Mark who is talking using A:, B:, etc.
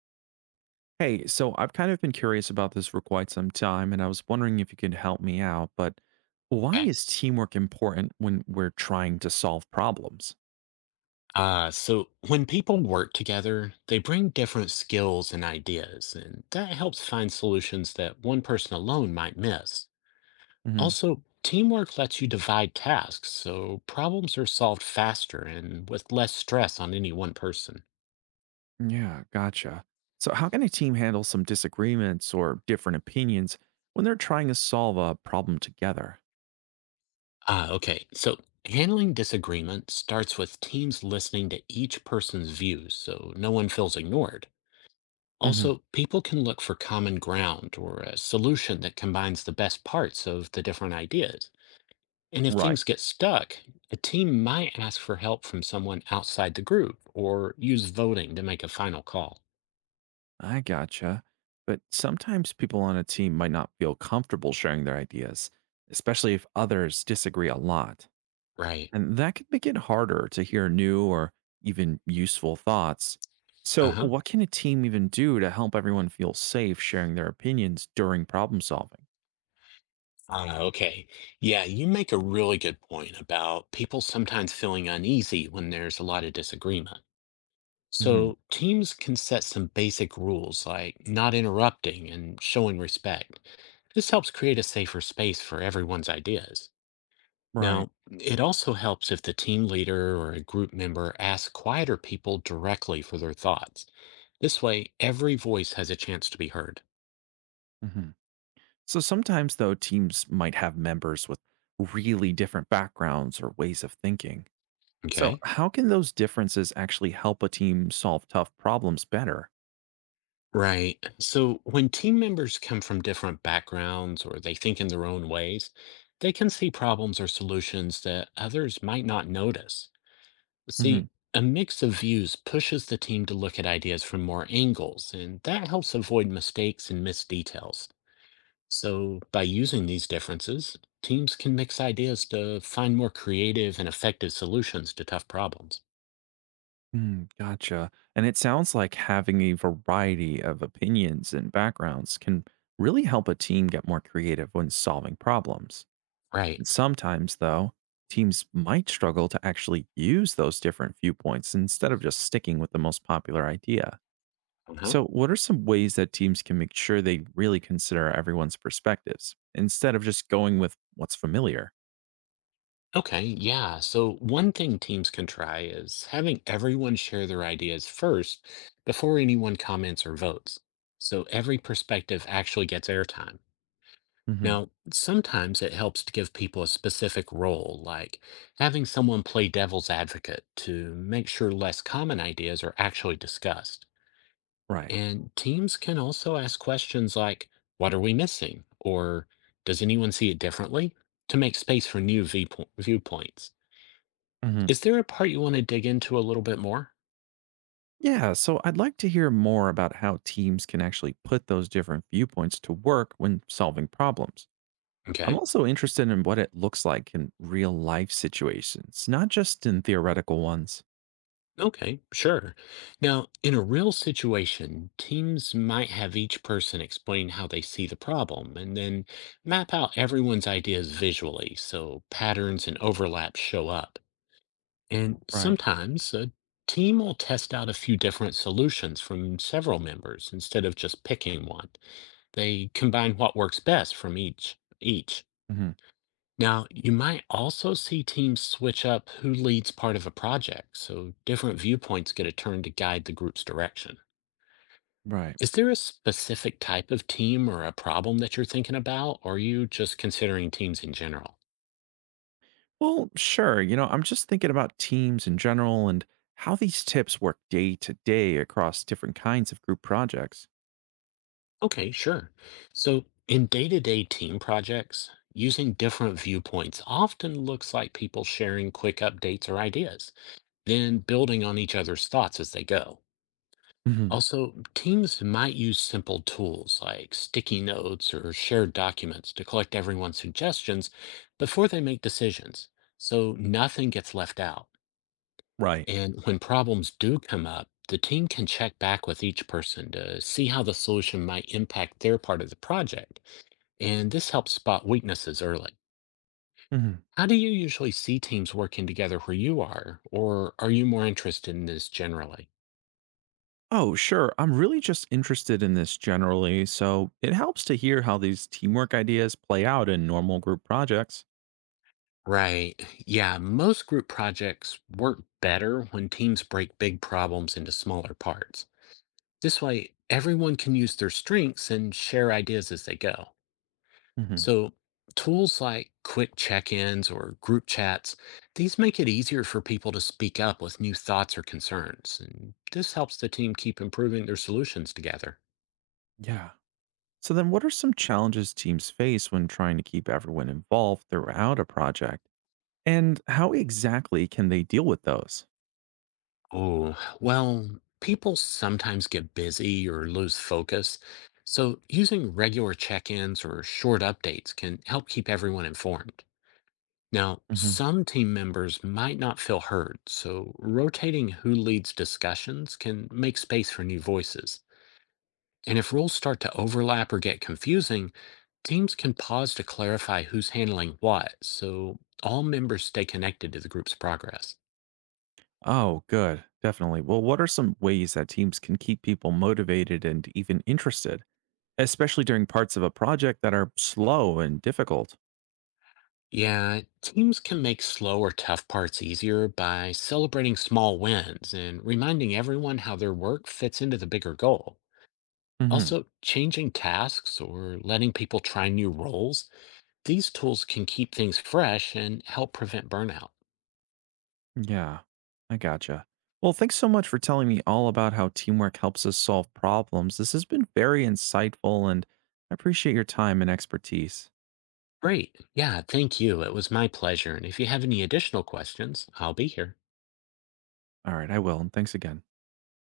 A: Hey, so I've kind of been curious about this for quite some time, and I was wondering if you could help me out. But why
B: Okay.
A: is teamwork important when we're trying to solve problems?
B: So when people work together, they bring different skills and ideas, and that helps find solutions that one person alone might miss.
A: Hmm.
B: Also, teamwork lets you divide tasks, so problems are solved faster and with less stress on any one person.
A: Yeah, gotcha. So, how can a team handle some disagreements or different opinions when they're trying to solve a problem together?
B: Ah, okay. So handling disagreement starts with teams listening to each person's views, so no one feels ignored.
A: Hmm.
B: Also, people can look for common ground or a solution that combines the best parts of the different ideas. And if
A: Right.
B: things get stuck, a team might ask for help from someone outside the group or use voting to make a final call.
A: I gotcha. But sometimes people on a team might not feel comfortable sharing their ideas, especially if others disagree a lot.
B: Right.
A: And that could make it harder to hear new or even useful thoughts.
B: Uh
A: So,
B: huh.
A: what can a team even do to help everyone feel safe sharing their opinions during problem solving?
B: Ah, okay. Yeah, you make a really good point about people sometimes feeling uneasy when there's a lot of disagreement.
A: Hmm.
B: So teams can set some basic rules like not interrupting and showing respect. This helps create a safer space for everyone's ideas.
A: Right.
B: Now, it also helps if the team leader or a group member asks quieter people directly for their thoughts. This way, every voice has a chance to be heard.
A: Hmm. So, sometimes though, teams might have members with really different backgrounds or ways of thinking. So,
B: Okay?
A: how can those differences actually help a team solve tough problems better?
B: Right. So when team members come from different backgrounds or they think in their own ways, they can see problems or solutions that others might not notice. See, a mix of views pushes the team to look at ideas from more angles, and that helps avoid mistakes and missed details. So, by using these differences, teams can mix ideas to find more creative and effective solutions to tough problems.
A: Mm, gotcha. And it sounds like having a variety of opinions and backgrounds can really help a team get more creative when solving problems.
B: Right.
A: And sometimes, though, teams might struggle to actually use those different viewpoints instead of just sticking with the most popular idea.
B: Uh-huh.
A: So, what are some ways that teams can make sure they really consider everyone's perspectives instead of just going with what's familiar?
B: Okay, yeah. So, one thing teams can try is having everyone share their ideas first before anyone comments or votes. So, every perspective actually gets airtime.
A: Hmm.
B: Now, sometimes it helps to give people a specific role, like having someone play devil's advocate to make sure less common ideas are actually discussed.
A: Right.
B: And teams can also ask questions like, what are we missing? Or does anyone see it differently? To make space for new viewpoints. Is there a part you want to dig into a little bit more?
A: Yeah, so I'd like to hear more about how teams can actually put those different viewpoints to work when solving problems. I'm
B: Okay.
A: also interested in what it looks like in real life situations, not just in theoretical ones.
B: Okay, sure. Now, in a real situation, teams might have each person explain how they see the problem and then map out everyone's ideas visually so patterns and overlaps show up. And
A: Right.
B: sometimes a team will test out a few different solutions from several members instead of just picking one. They combine what works best from each.
A: Hmm.
B: Now, you might also see teams switch up who leads part of a project, so different viewpoints get a turn to guide the group's direction.
A: Right.
B: Is there a specific type of team or a problem that you're thinking about, or are you just considering teams in general?
A: Well, sure. You know, I'm just thinking about teams in general and how these tips work day to day across different kinds of group projects.
B: Okay, sure. So, in day to day team projects, using different viewpoints often looks like people sharing quick updates or ideas, then building on each other's thoughts as they go.
A: Hmm.
B: Also, teams might use simple tools like sticky notes or shared documents to collect everyone's suggestions before they make decisions, so nothing gets left out.
A: Right.
B: And when problems do come up, the team can check back with each person to see how the solution might impact their part of the project. And this helps spot weaknesses early.
A: Mhm.
B: How do you usually see teams working together where you are, or are you more interested in this generally?
A: Oh, sure. I'm really just interested in this generally, so it helps to hear how these teamwork ideas play out in normal group projects.
B: Right. Yeah, most group projects work better when teams break big problems into smaller parts. This way, everyone can use their strengths and share ideas as they go.
A: Hmm.
B: So, tools like quick check ins or group chats, these make it easier for people to speak up with new thoughts or concerns. And this helps the team keep improving their solutions together.
A: Yeah. So, then what are some challenges teams face when trying to keep everyone involved throughout a project? And how exactly can they deal with those?
B: Oh, well, people sometimes get busy or lose focus. So using regular check-ins or short updates can help keep everyone informed. Now,
A: Hmm.
B: some team members might not feel heard, so rotating who leads discussions can make space for new voices. And if roles start to overlap or get confusing, teams can pause to clarify who's handling what, so all members stay connected to the group's progress.
A: Oh, good. Definitely. Well, what are some ways that teams can keep people motivated and even interested, especially during parts of a project that are slow and difficult?
B: Yeah, teams can make slow or tough parts easier by celebrating small wins and reminding everyone how their work fits into the bigger goal. Also, changing tasks or letting people try new roles, these tools can keep things fresh and help prevent burnout.
A: Yeah, I gotcha. Well, thanks so much for telling me all about how teamwork helps us solve problems. This has been very insightful, and I appreciate your time and expertise.
B: Great. Yeah, thank you. It was my pleasure. And if you have any additional questions, I'll be here.
A: All right, I will, and thanks again.